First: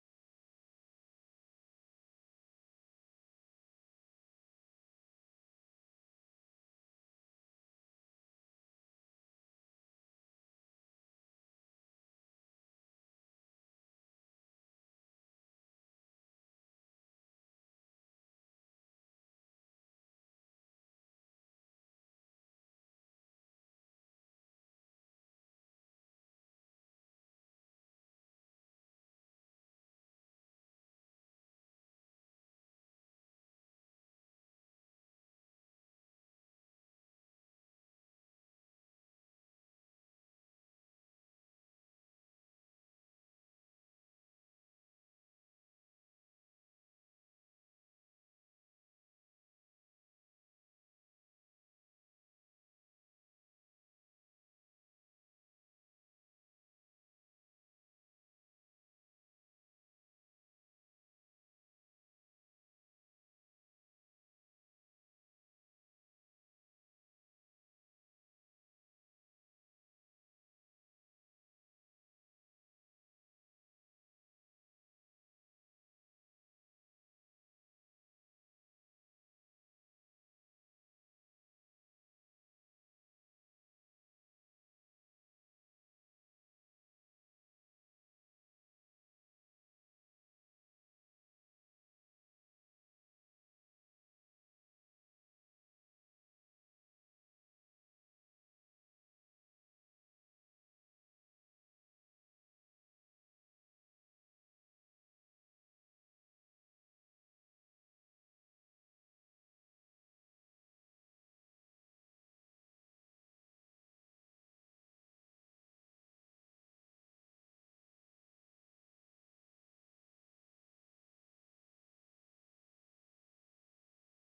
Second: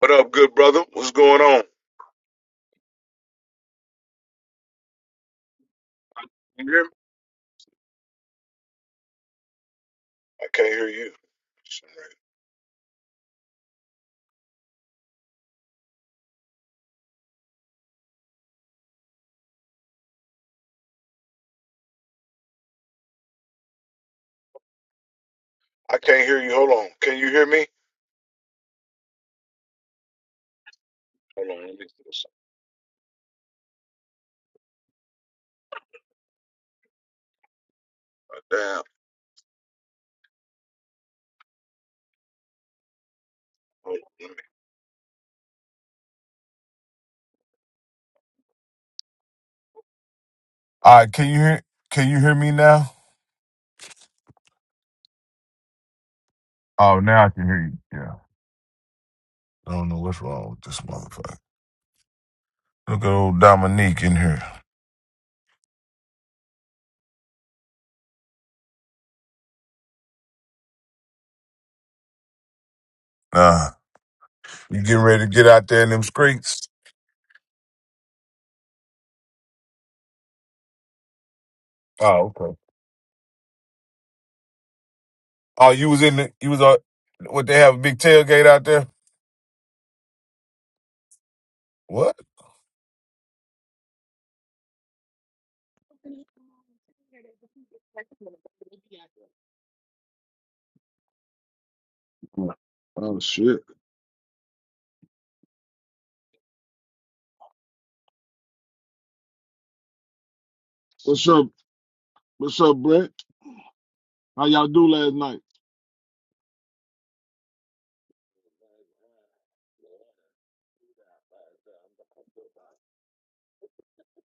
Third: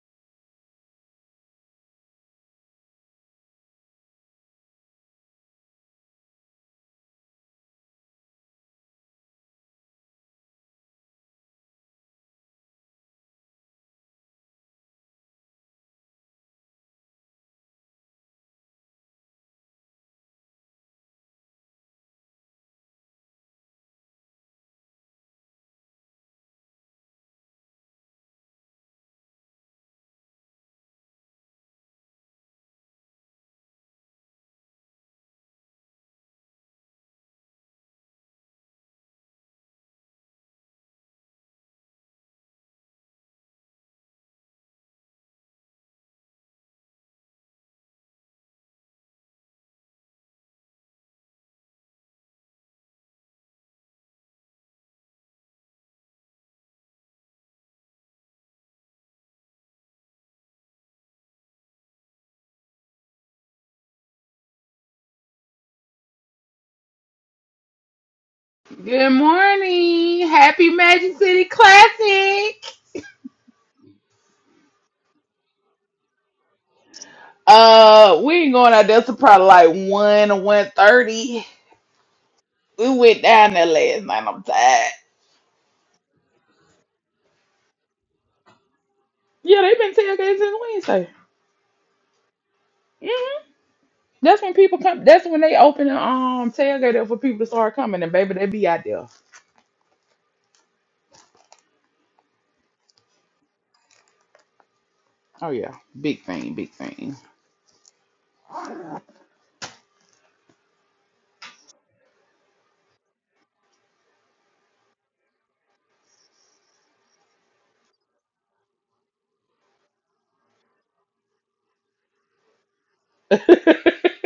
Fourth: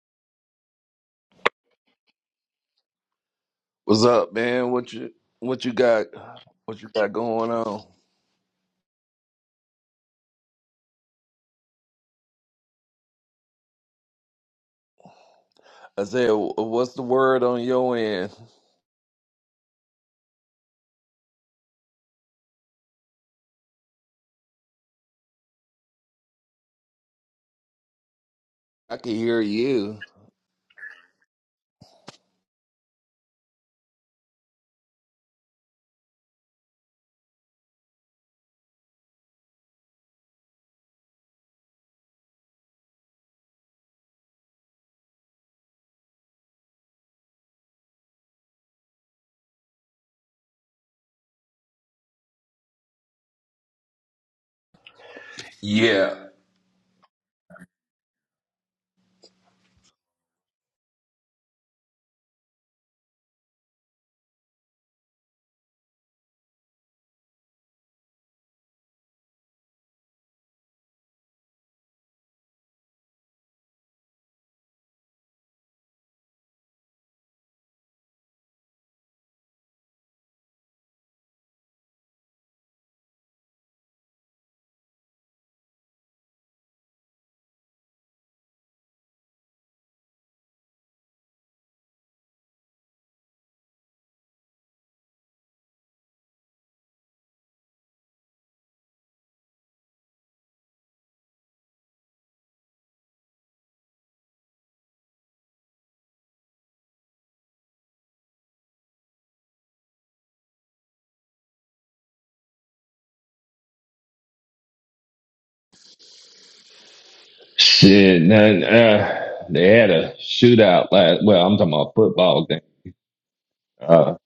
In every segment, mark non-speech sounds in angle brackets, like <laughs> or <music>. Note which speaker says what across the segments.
Speaker 1: What up, good brother? What's going on?
Speaker 2: What's up, man? What you what you got?
Speaker 1: You
Speaker 2: What
Speaker 1: hear
Speaker 2: you
Speaker 1: me?
Speaker 2: got going on?
Speaker 1: I can't hear you. Shit, man.
Speaker 2: Isaiah, wh- what's the word on your end?
Speaker 1: I can't hear you. Hold on. Can you hear me?
Speaker 2: I can hear you.
Speaker 1: Hold on. Let me put something down. Hold on. Let me. I
Speaker 2: Yeah.
Speaker 1: oh now I can hear you. Yeah. I don't know what's wrong with this motherfucker. Look at old Dominique in here.
Speaker 3: Good morning. Happy Magic City Classic.
Speaker 1: Nah. You getting ready to get out there in them streets?
Speaker 3: Uh, we ain't going out there till probably like 1 or 1.30.
Speaker 1: Oh, okay.
Speaker 3: We went down there last night. I'm tired.
Speaker 1: Oh, you was in the you was on. what they have a big tailgate out there?
Speaker 3: Yeah, they've been tailgating since Wednesday.
Speaker 1: What?
Speaker 3: hmm That's when people come. That's when they open the um, tailgate up for people to start coming. And baby, they be out there.
Speaker 1: Oh oh, shit.
Speaker 3: Oh, yeah. Big thing. Big thing.
Speaker 1: What's up? What's up, Brett? How y'all do last night?
Speaker 2: Shit, man. Uh, they had a shootout last. Well, I'm talking about football game.
Speaker 3: <laughs>
Speaker 2: Uh,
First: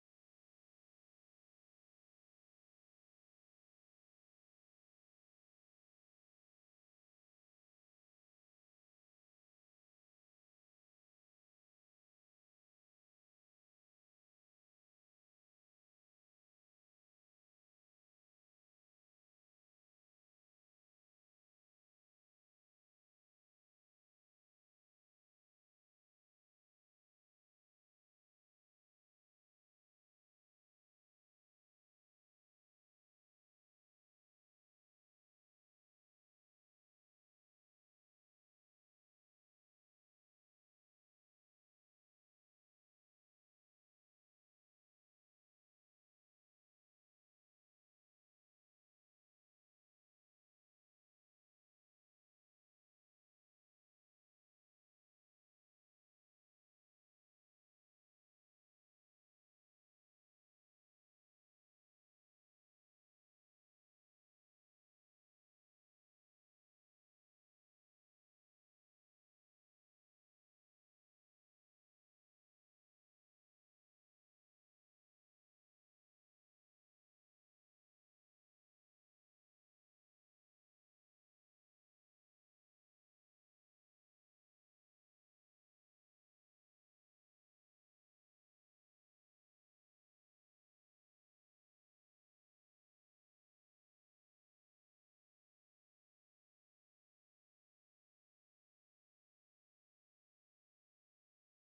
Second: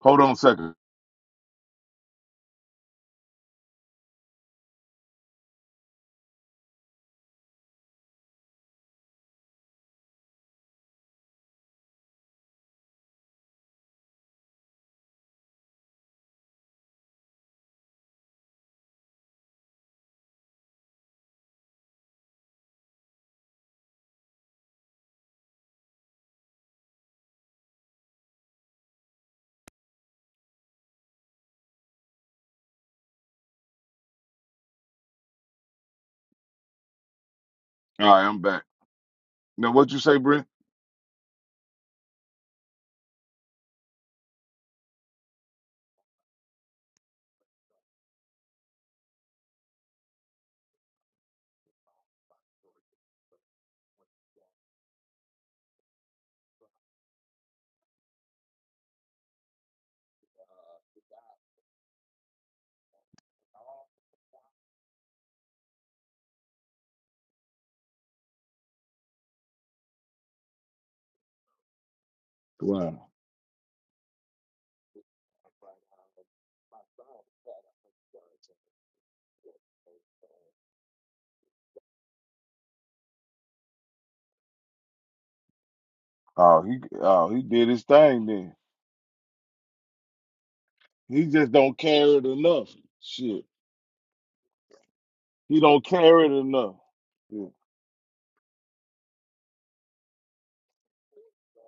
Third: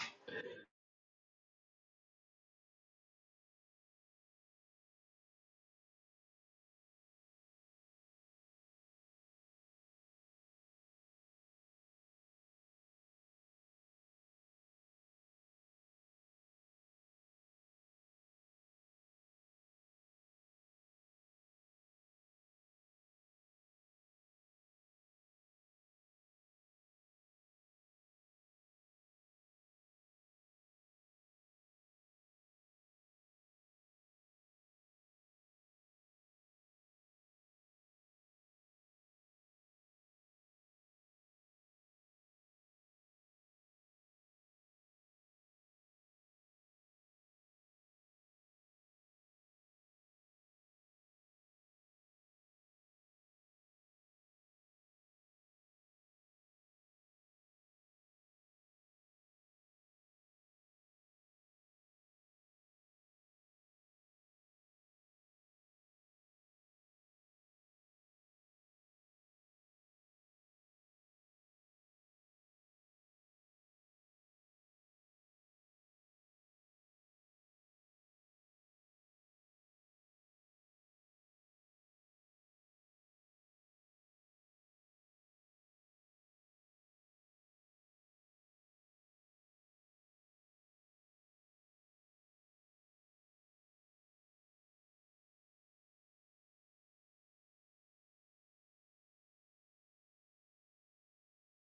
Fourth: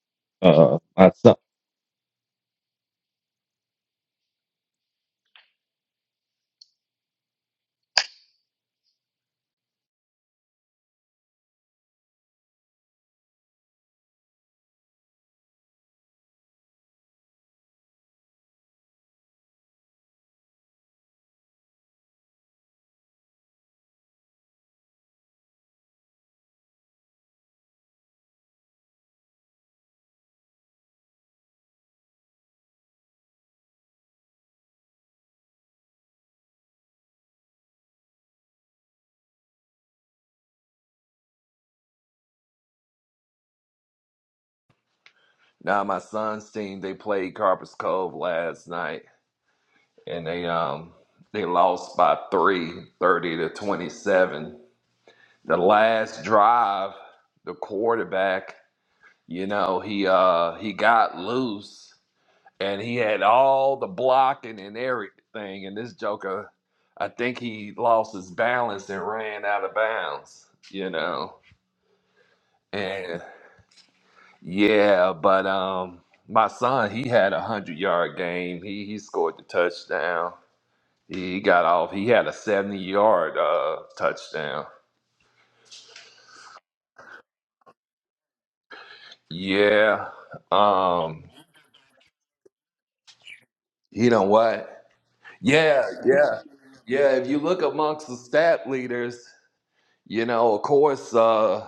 Speaker 1: Hold on a second.
Speaker 2: uh, my son.
Speaker 1: All right, I'm back. Now, what you say, Brent?
Speaker 2: Now my son's team they played Carpus Cove last night and they um they lost by three, thirty to twenty seven. The last drive, the quarterback You know, he uh he got loose and he had all the blocking and everything, and this Joker, I think he lost his balance and ran out of bounds, you know.
Speaker 1: Wow.
Speaker 2: And yeah, but um my son, he had a hundred yard game. He he scored the touchdown. He got off. He had a seventy yard uh touchdown.
Speaker 1: Oh, he oh he did his thing then.
Speaker 2: Yeah.
Speaker 1: He
Speaker 2: Um
Speaker 1: just don't care it enough. Shit,
Speaker 2: you know what?
Speaker 1: he
Speaker 2: Yeah,
Speaker 1: don't care it
Speaker 2: yeah,
Speaker 1: enough.
Speaker 2: yeah. If you
Speaker 1: Yeah,
Speaker 2: look amongst the stat leaders, you know, of course, uh,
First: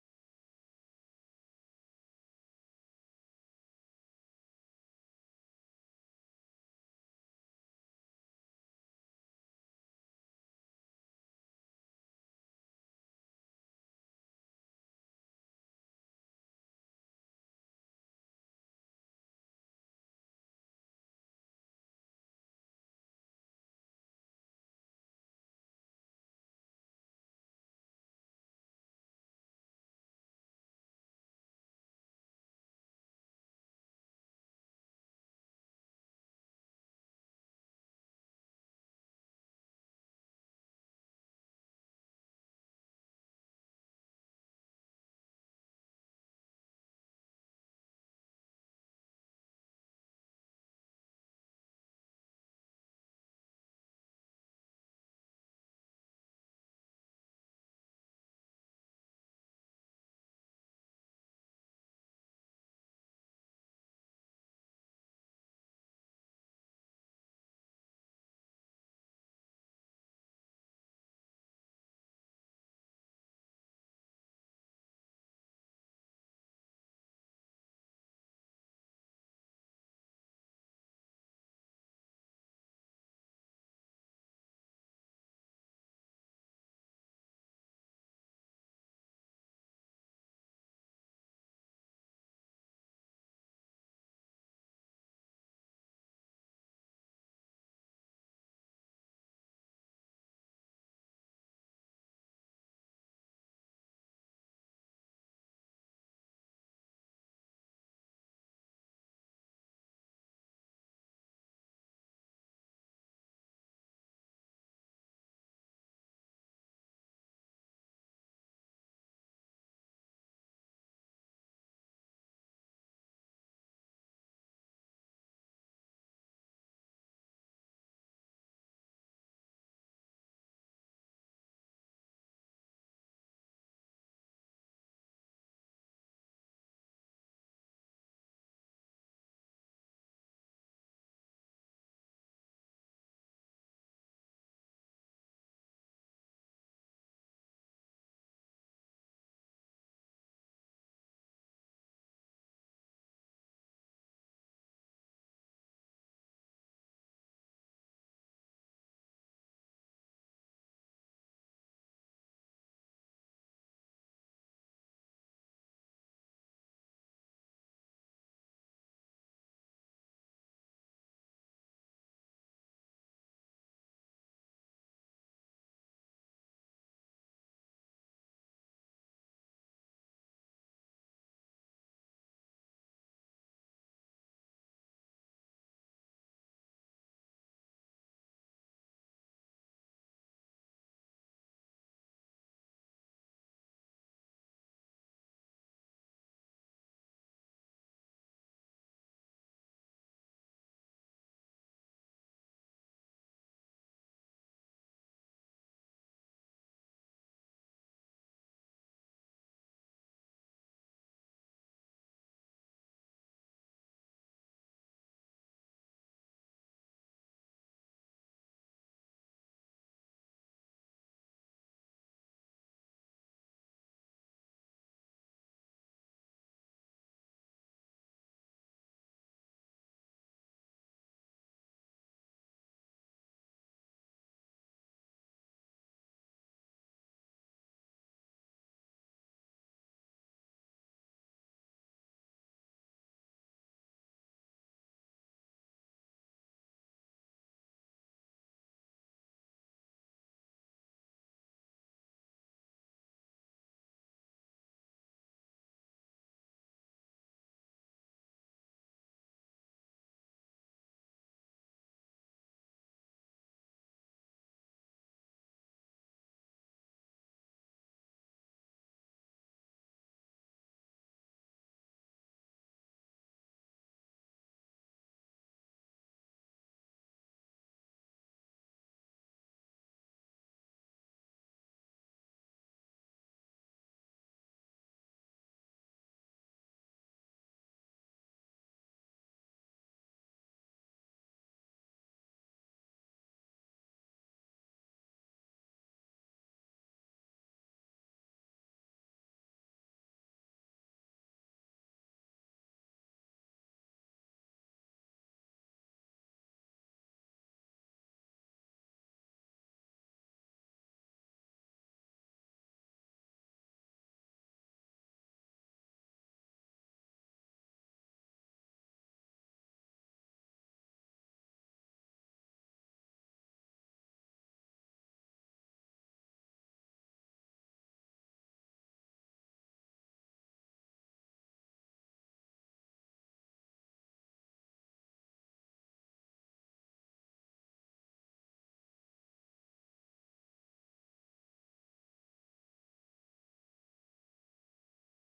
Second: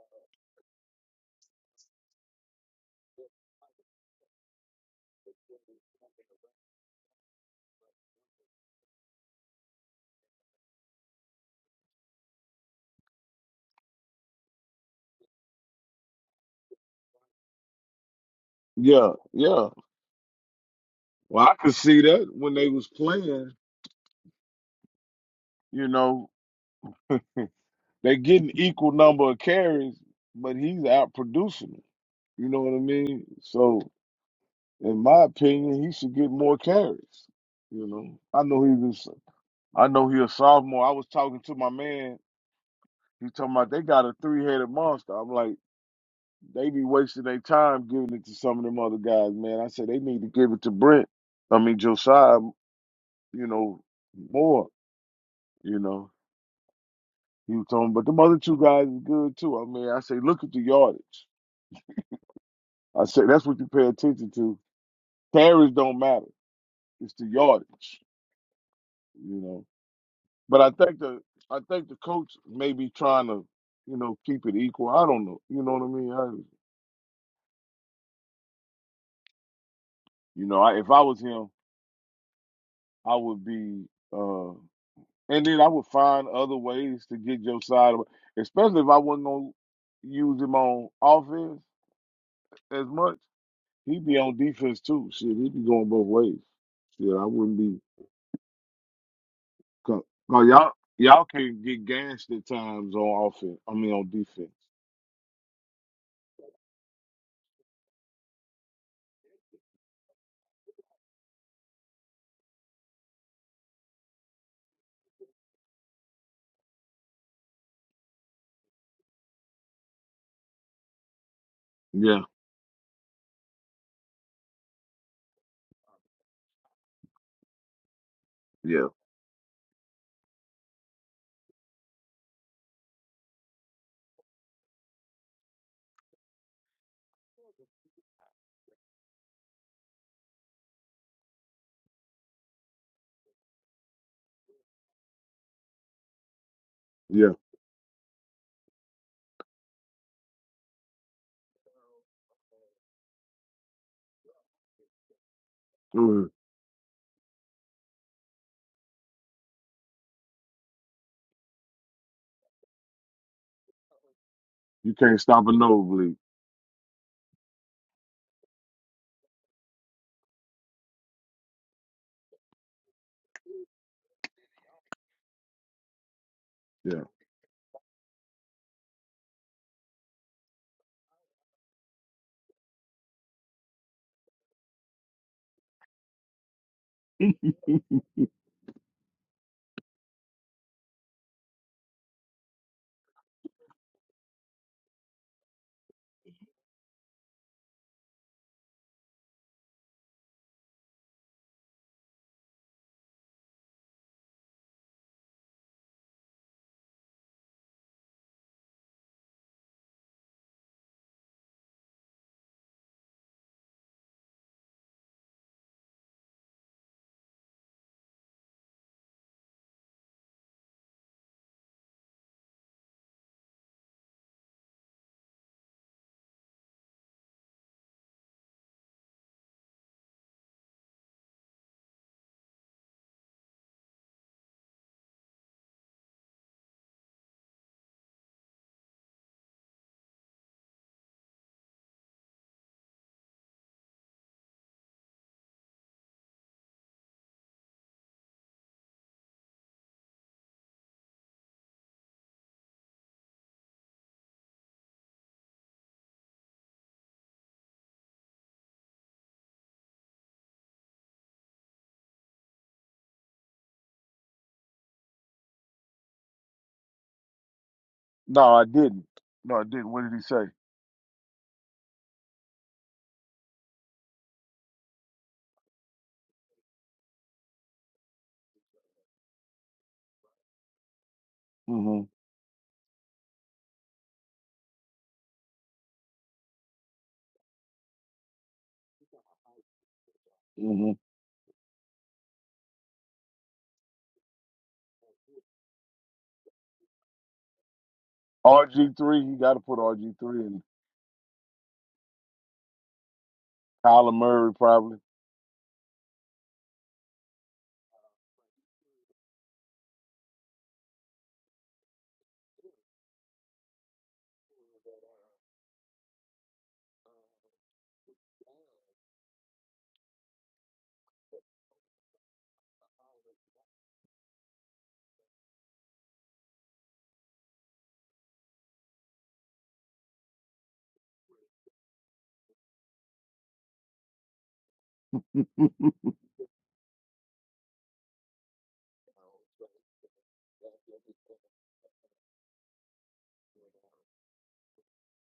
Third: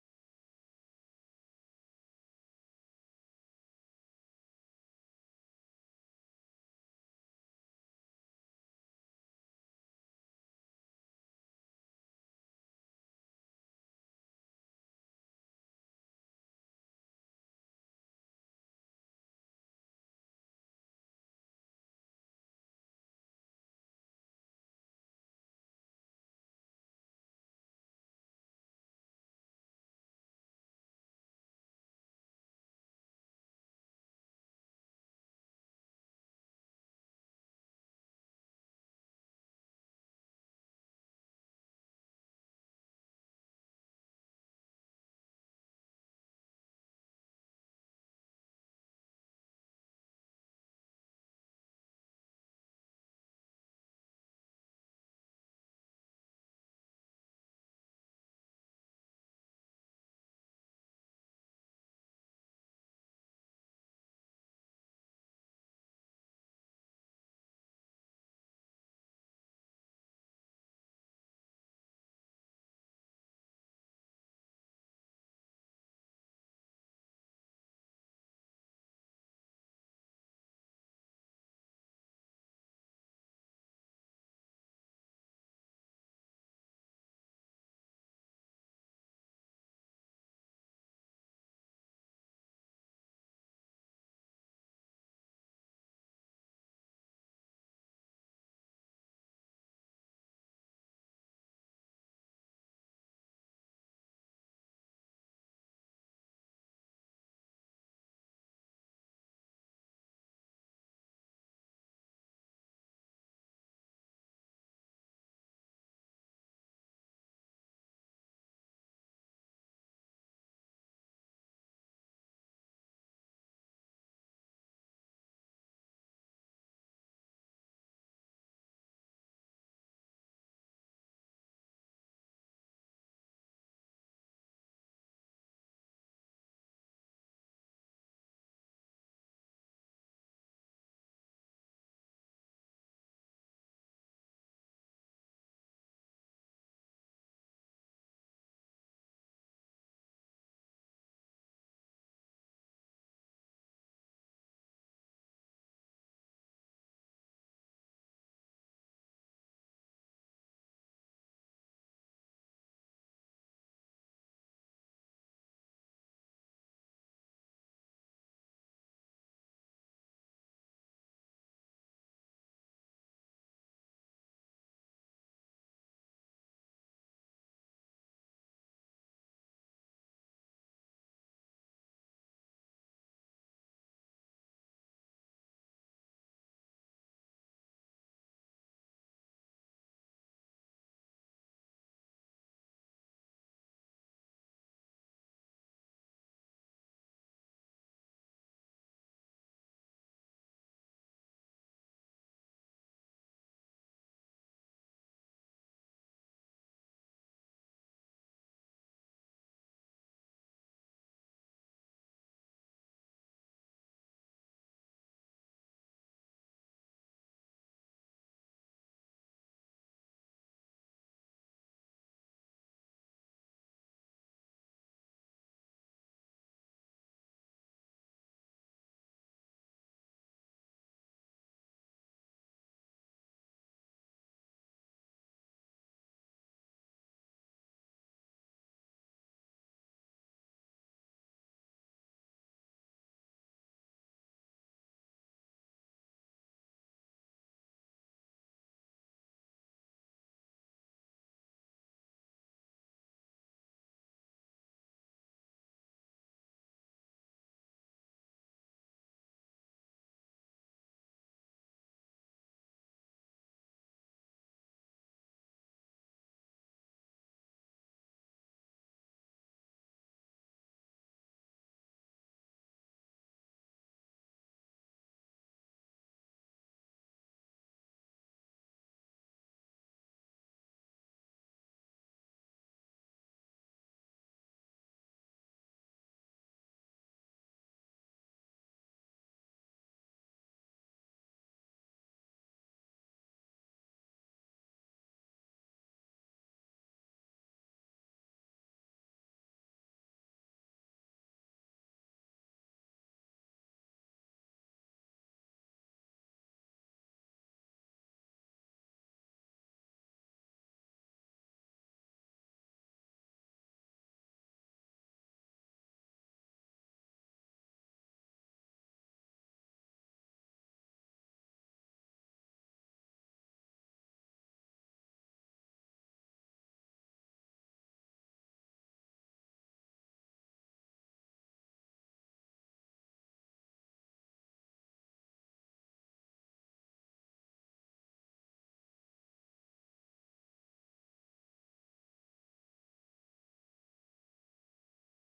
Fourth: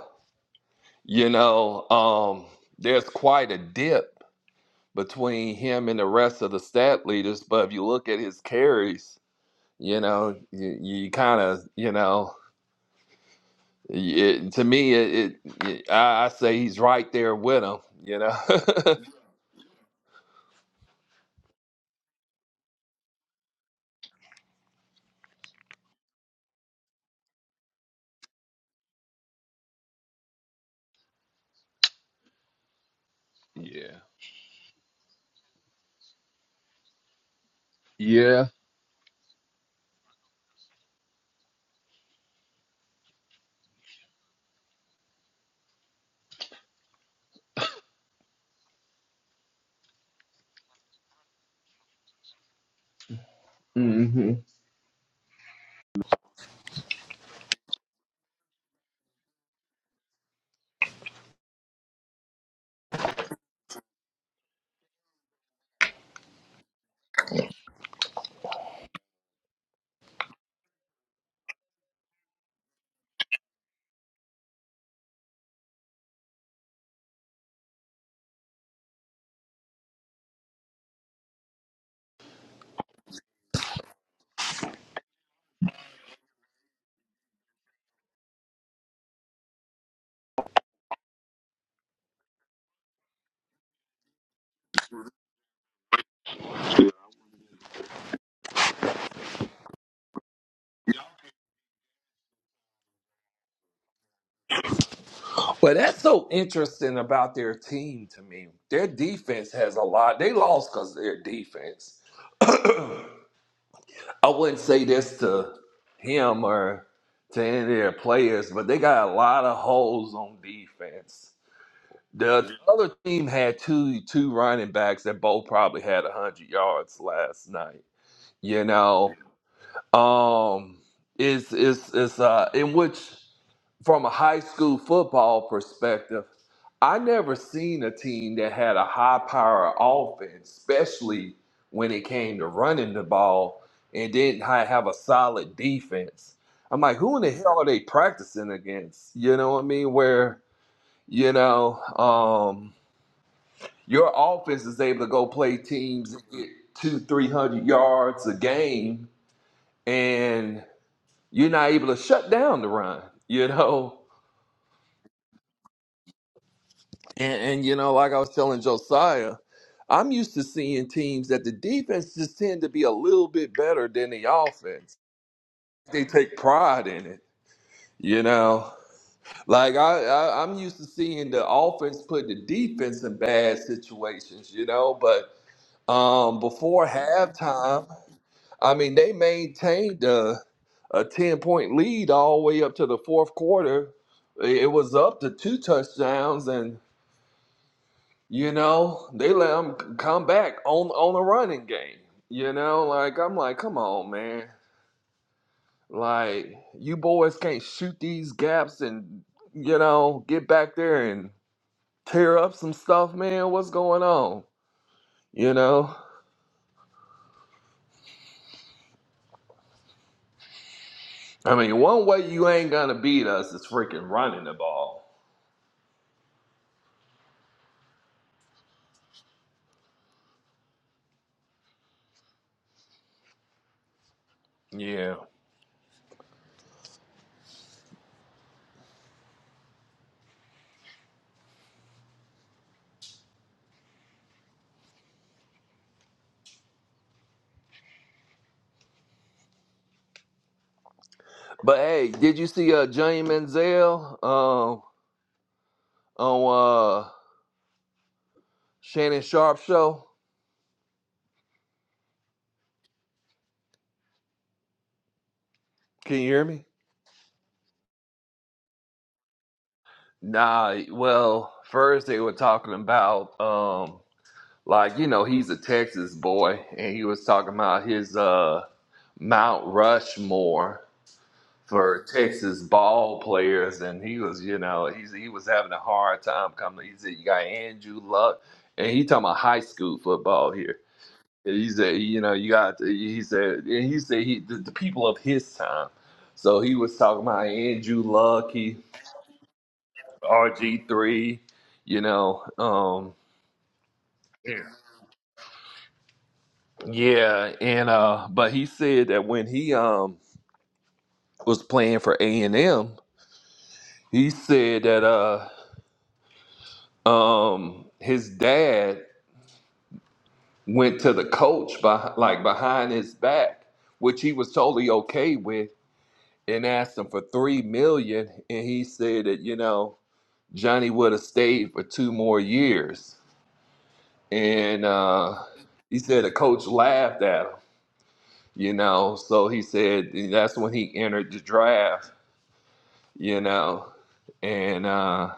Speaker 2: you know, um, there's quite a dip between him and the rest of the stat leaders. But if you look at his carries, you know, you, you kind of, you know, it, to me, it, it I, I say he's right there with him. You know. <laughs>
Speaker 1: yeah. yeah. Well, I could see that when they was playing. You know, <laughs> they getting equal number of carries, but he's out producing them. You know what I mean? So,
Speaker 2: yeah.
Speaker 1: in my opinion, he should get more carries. You know, I
Speaker 2: Yeah.
Speaker 1: know he was. I know he a sophomore. I was talking to my man. He talking about they got a three headed monster. I'm like, they be wasting their time giving it to some of them other guys, man. I said they need to give it to Brent. I mean Josiah, you know, more. You know, he was talking, but them other two guys is good too. I mean, I say look at the yardage. I say that's what you pay attention to. Carries don't matter. It's the yardage, you know. But I think the I think the coach may be trying to, you know, keep it equal. I don't know. You know what I mean? You know, I, if I was him, I would be, uh, and then I would find other ways to get your side, of, especially if I wasn't gonna use him on offense as much. He'd be on defense too. Shit, he'd be going both ways. Shit, I wouldn't be. because you 'cause y'all, y'all can get gassed at times on offense. I mean, on defense.
Speaker 2: Well, that's so interesting about their team to me. Their defense has a lot. They lost because of their defense. <clears throat> I wouldn't say this to him or to any of their players, but they got a lot of holes on defense.
Speaker 1: Yeah,
Speaker 2: The other team had two two running backs that both probably had hundred yards last night. You
Speaker 1: yeah,
Speaker 2: know, um, it's it's it's uh, in which from a high school football perspective, I never seen a team that had a high power offense, especially when it came to running the ball and didn't ha- have a solid defense. I'm like, who in the
Speaker 1: yeah.
Speaker 2: hell are they practicing against? You know what I mean? Where, you know, um, your offense is able to go play teams and
Speaker 1: Mhm.
Speaker 2: get two, 300 yards a game, and you're not able to shut down the run, you know?
Speaker 1: You can't stop a nosebleed.
Speaker 2: And, and you know, like I was telling Josiah, I'm used to seeing teams that the defense just tend to be a little bit better than the offense. They take pride
Speaker 1: Yeah.
Speaker 2: in it, you know. Like I, I I'm used to seeing the offense put the defense in bad situations, you know. But um, before halftime, I mean, they maintained a, a ten point lead all the way up to the fourth quarter. It it was up to two touchdowns, You know, they let them come back on on the running game. You know, like I'm like, come on, man. Like you boys can't shoot these gaps and you know get back there and tear up some stuff, man. What's going on? You know, I mean, one way you ain't gonna beat us is freaking running the ball. Yeah. But hey, did you see uh Johnny Manziel um on uh Shannon Sharp show? Can you hear me?
Speaker 1: No, I didn't. No, I didn't. What did he say?
Speaker 2: Nah, well, first they were talking about um like, you know, he's a Texas boy and he was talking about his uh Mount Rushmore
Speaker 1: hmm
Speaker 2: for Texas ball players and he was, you know, he's he was having a hard time coming. He said you got Andrew Luck and he talking about high school football here.
Speaker 1: hmm
Speaker 2: And he said, you know, you got he said and he said he the, the people of his time. So he was talking about Andrew Luck. He
Speaker 1: RG3, you got to put RG3 in.
Speaker 2: RG3, you know. Um,
Speaker 1: Kyler Murray,
Speaker 2: Yeah.
Speaker 1: probably.
Speaker 2: yeah, and uh, but he said that when he um was playing for A and M, he said that uh um his dad went to the coach by like behind his back, which he was totally okay with, and asked him for three million, and he said that you know Johnny would have stayed for two more years, and uh
Speaker 1: <laughs>
Speaker 2: he said the coach laughed at him you know. So he said that's when he entered the draft, you know, and uh,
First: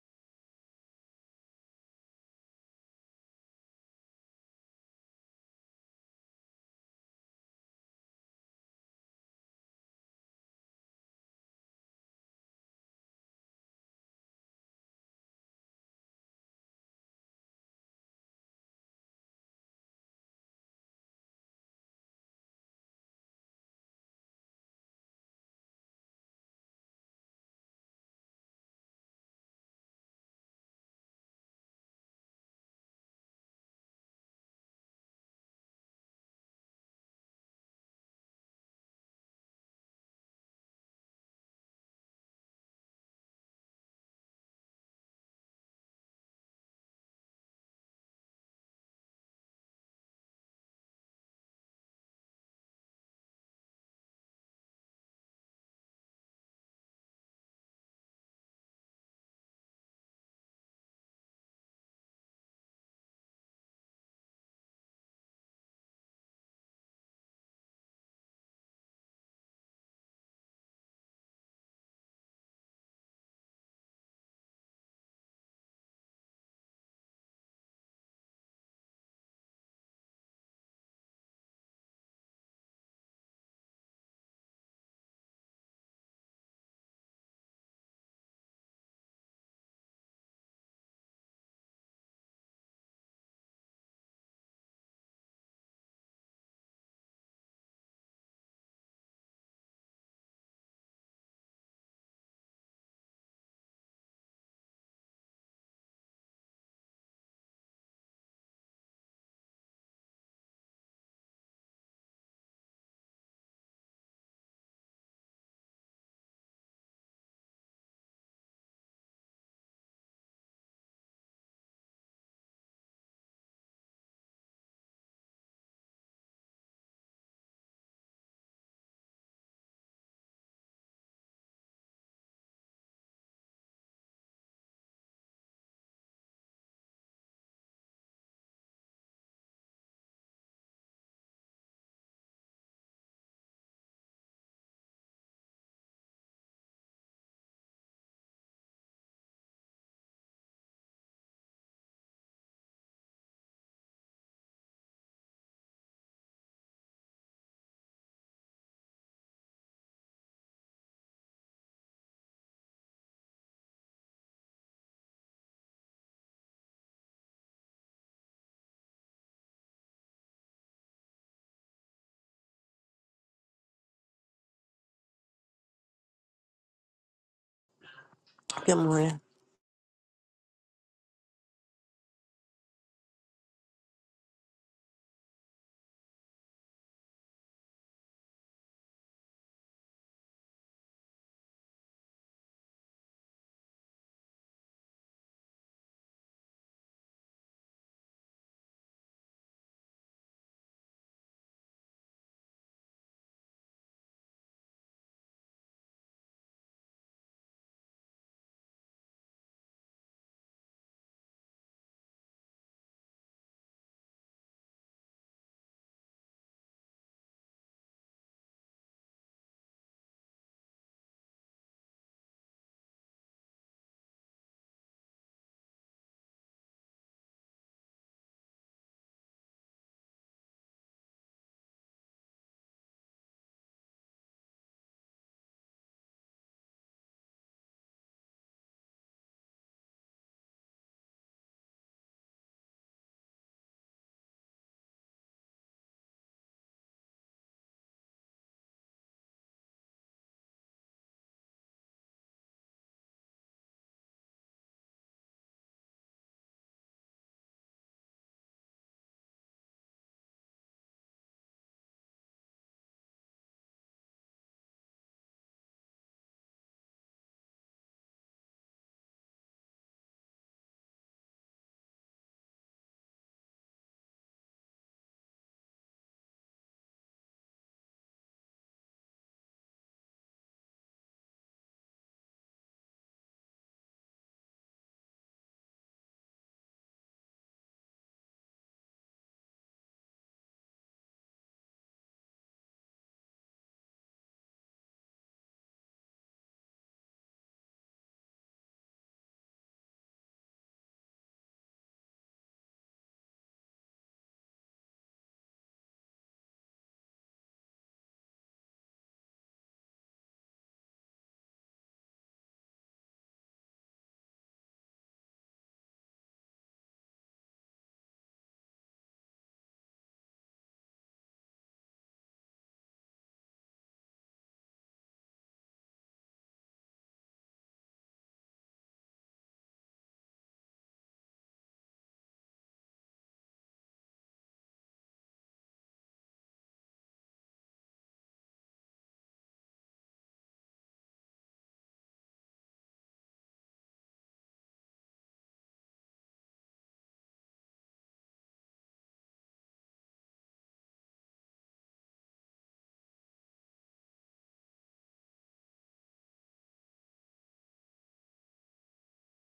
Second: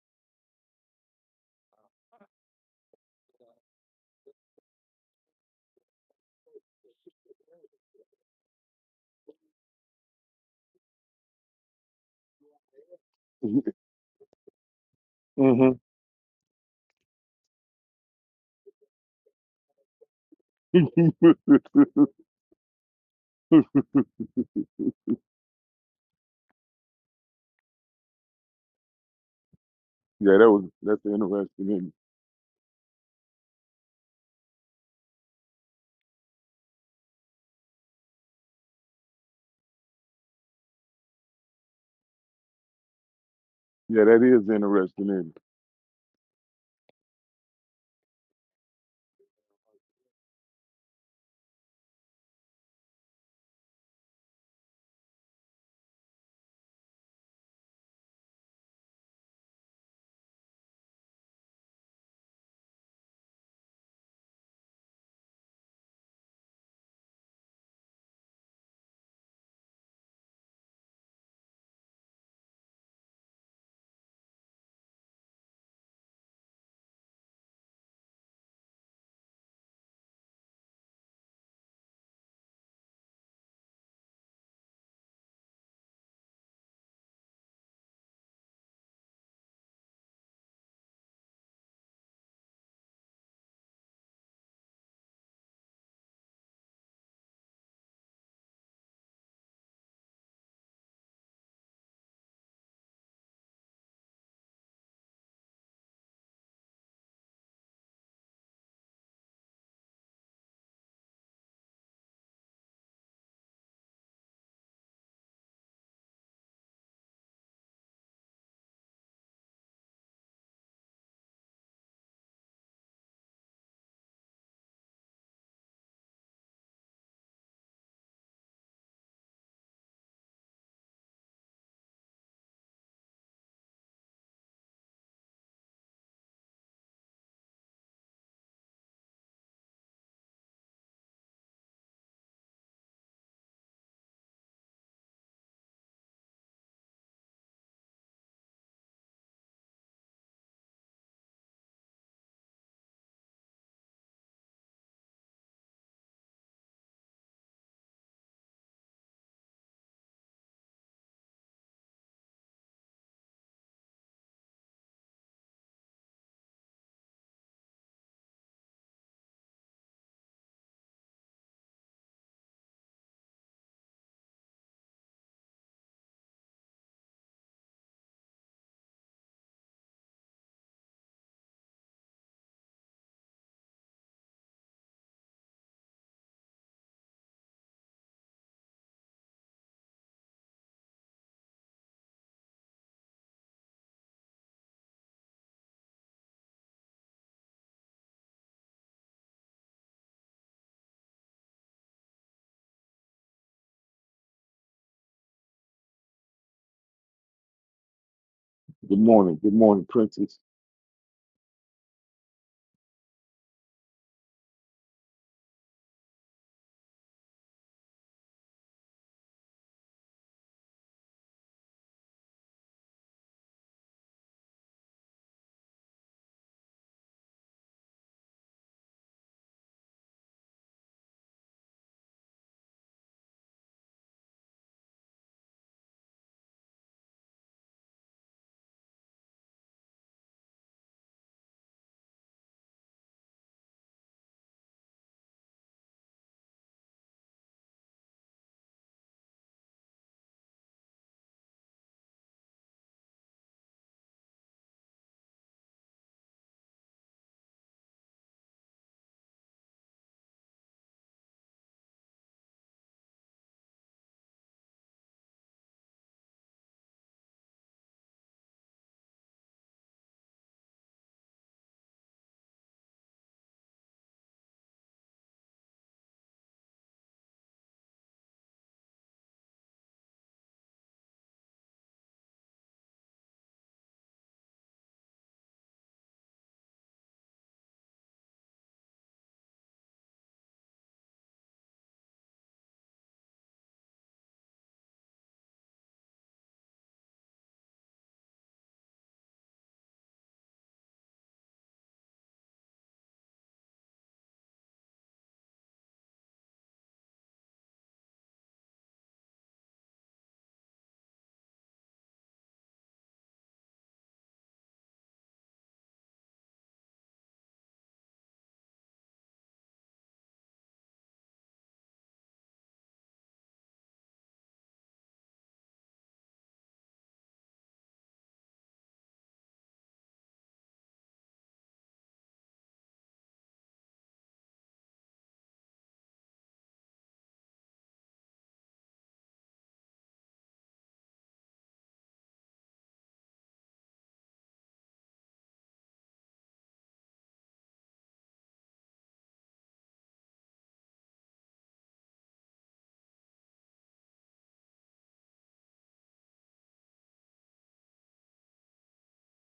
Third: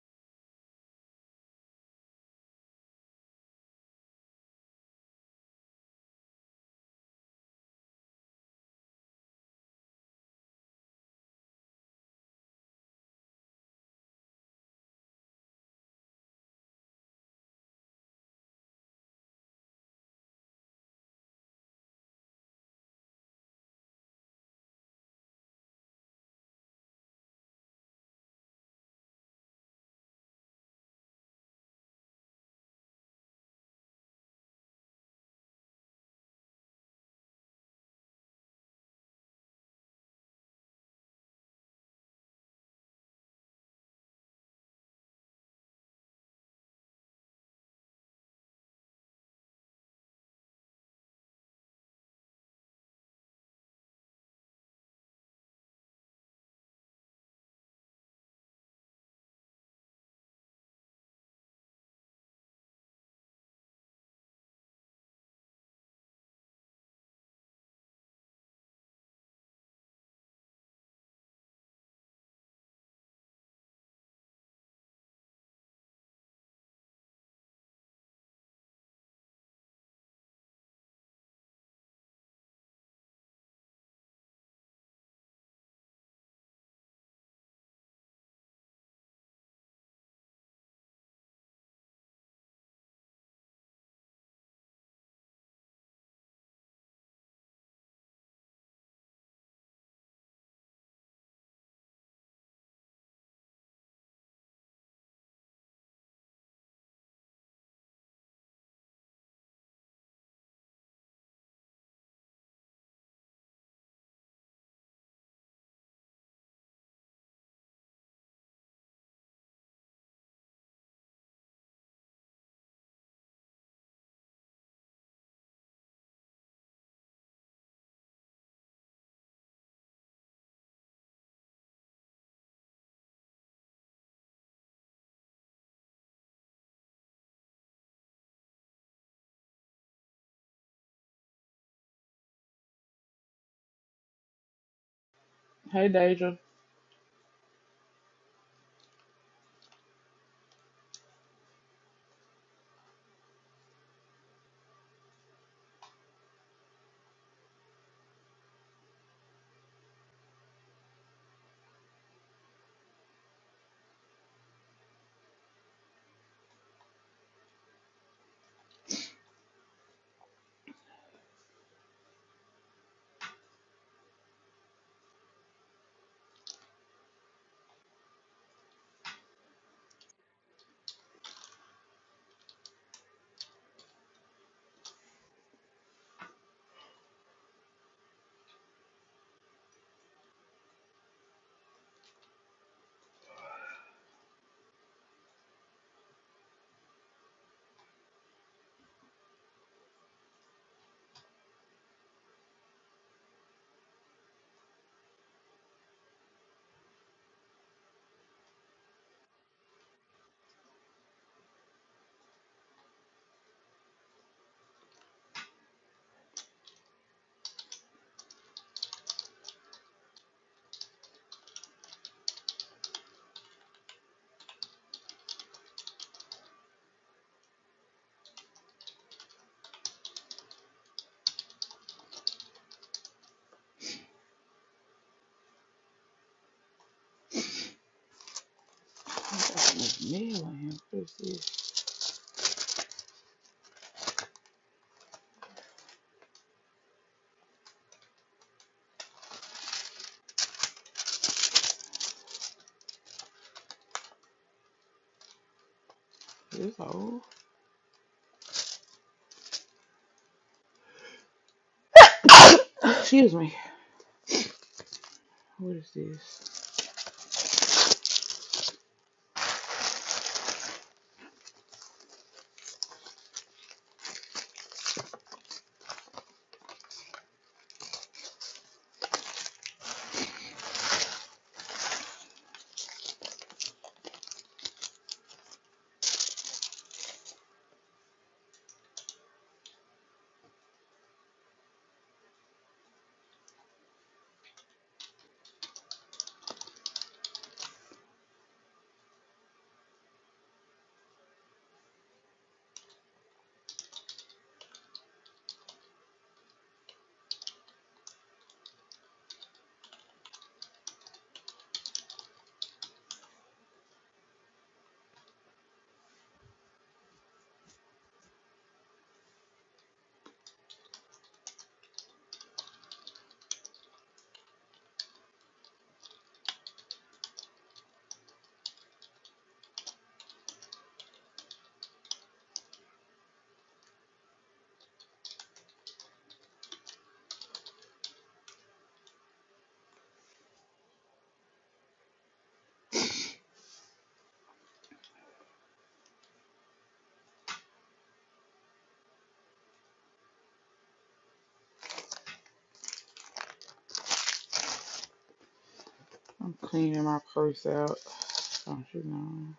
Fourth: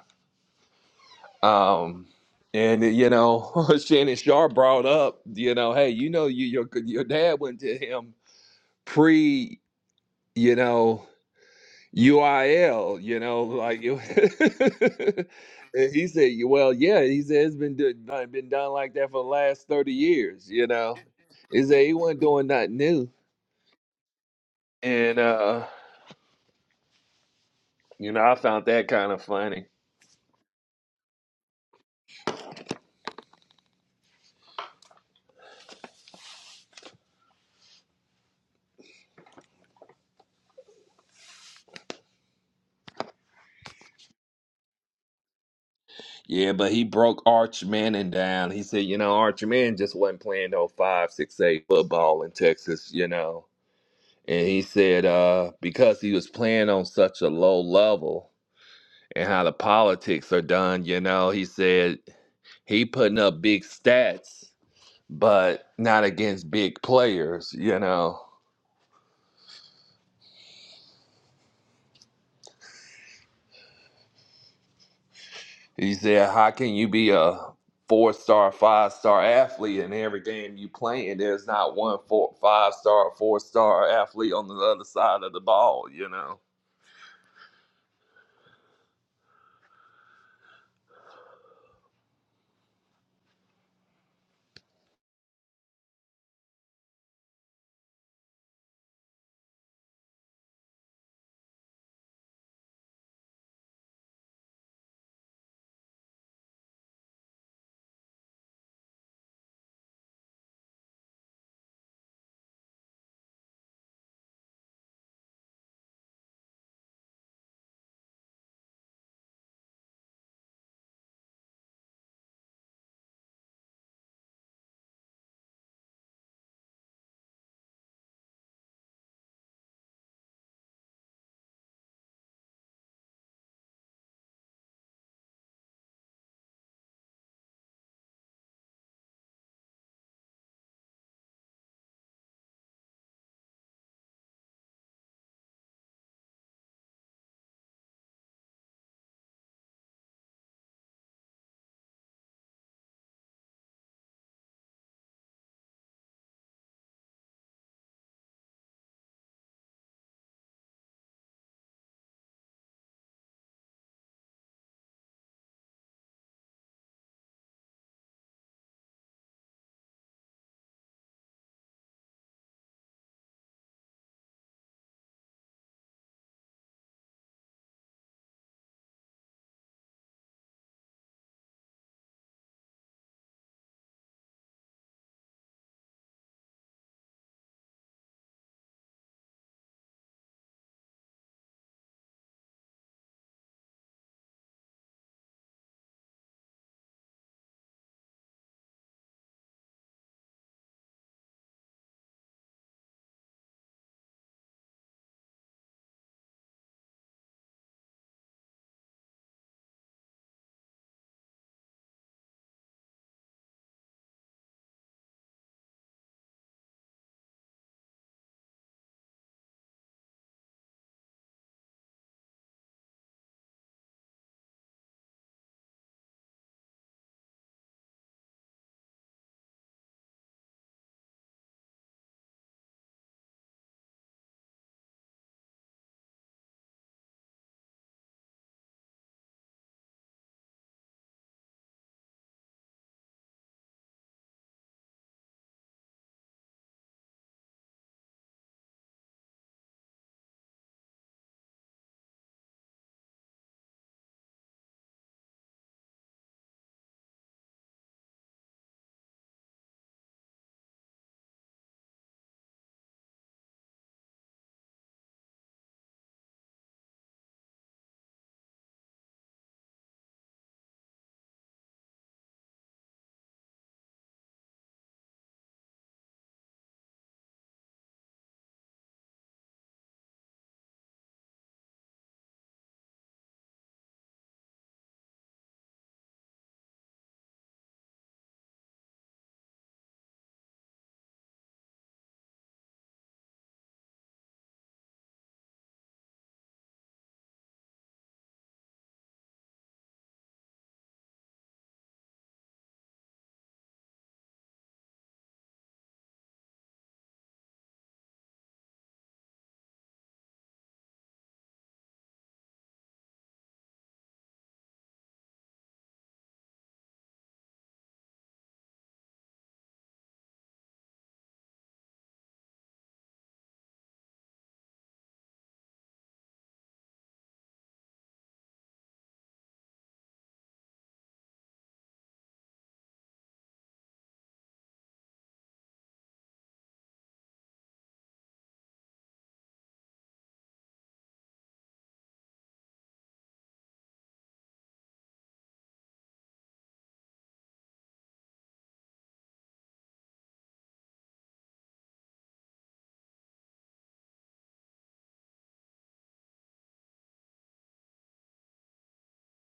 Speaker 2: um, and you know, <laughs> Shannon Sharp brought up, you know, hey, you know, you, your your dad went to him pre, you know, UIL, you know, like you. <laughs>
Speaker 1: hmm
Speaker 2: And he said, "Well, yeah." He said it's been do- done- been done like that for the last thirty years. You
Speaker 1: <laughs> yeah,
Speaker 2: know, he said he wasn't doing nothing new, and uh, you know, I found that kind of funny
Speaker 1: that was that's interesting. In yeah, that is interesting. In
Speaker 2: Yeah, but he broke Arch Manning down. He said, you know, Arch Manning just wasn't playing no five, six, eight football in Texas, you know. And he said, uh, because he was playing on such a low level and how the politics are done, you know, he said he putting up big stats, but not against big players, you know. He said, "How can you be a four-star, five-star athlete in every game you play, and There's not one four, five-star, four-star athlete on the other side of the ball, you know."
Speaker 3: hey, Deja.
Speaker 4: Good morning.
Speaker 1: good morning, good morning, Princess.
Speaker 3: What is this? This old. <laughs> Excuse me. What is this? I'm cleaning my purse out. Don't know?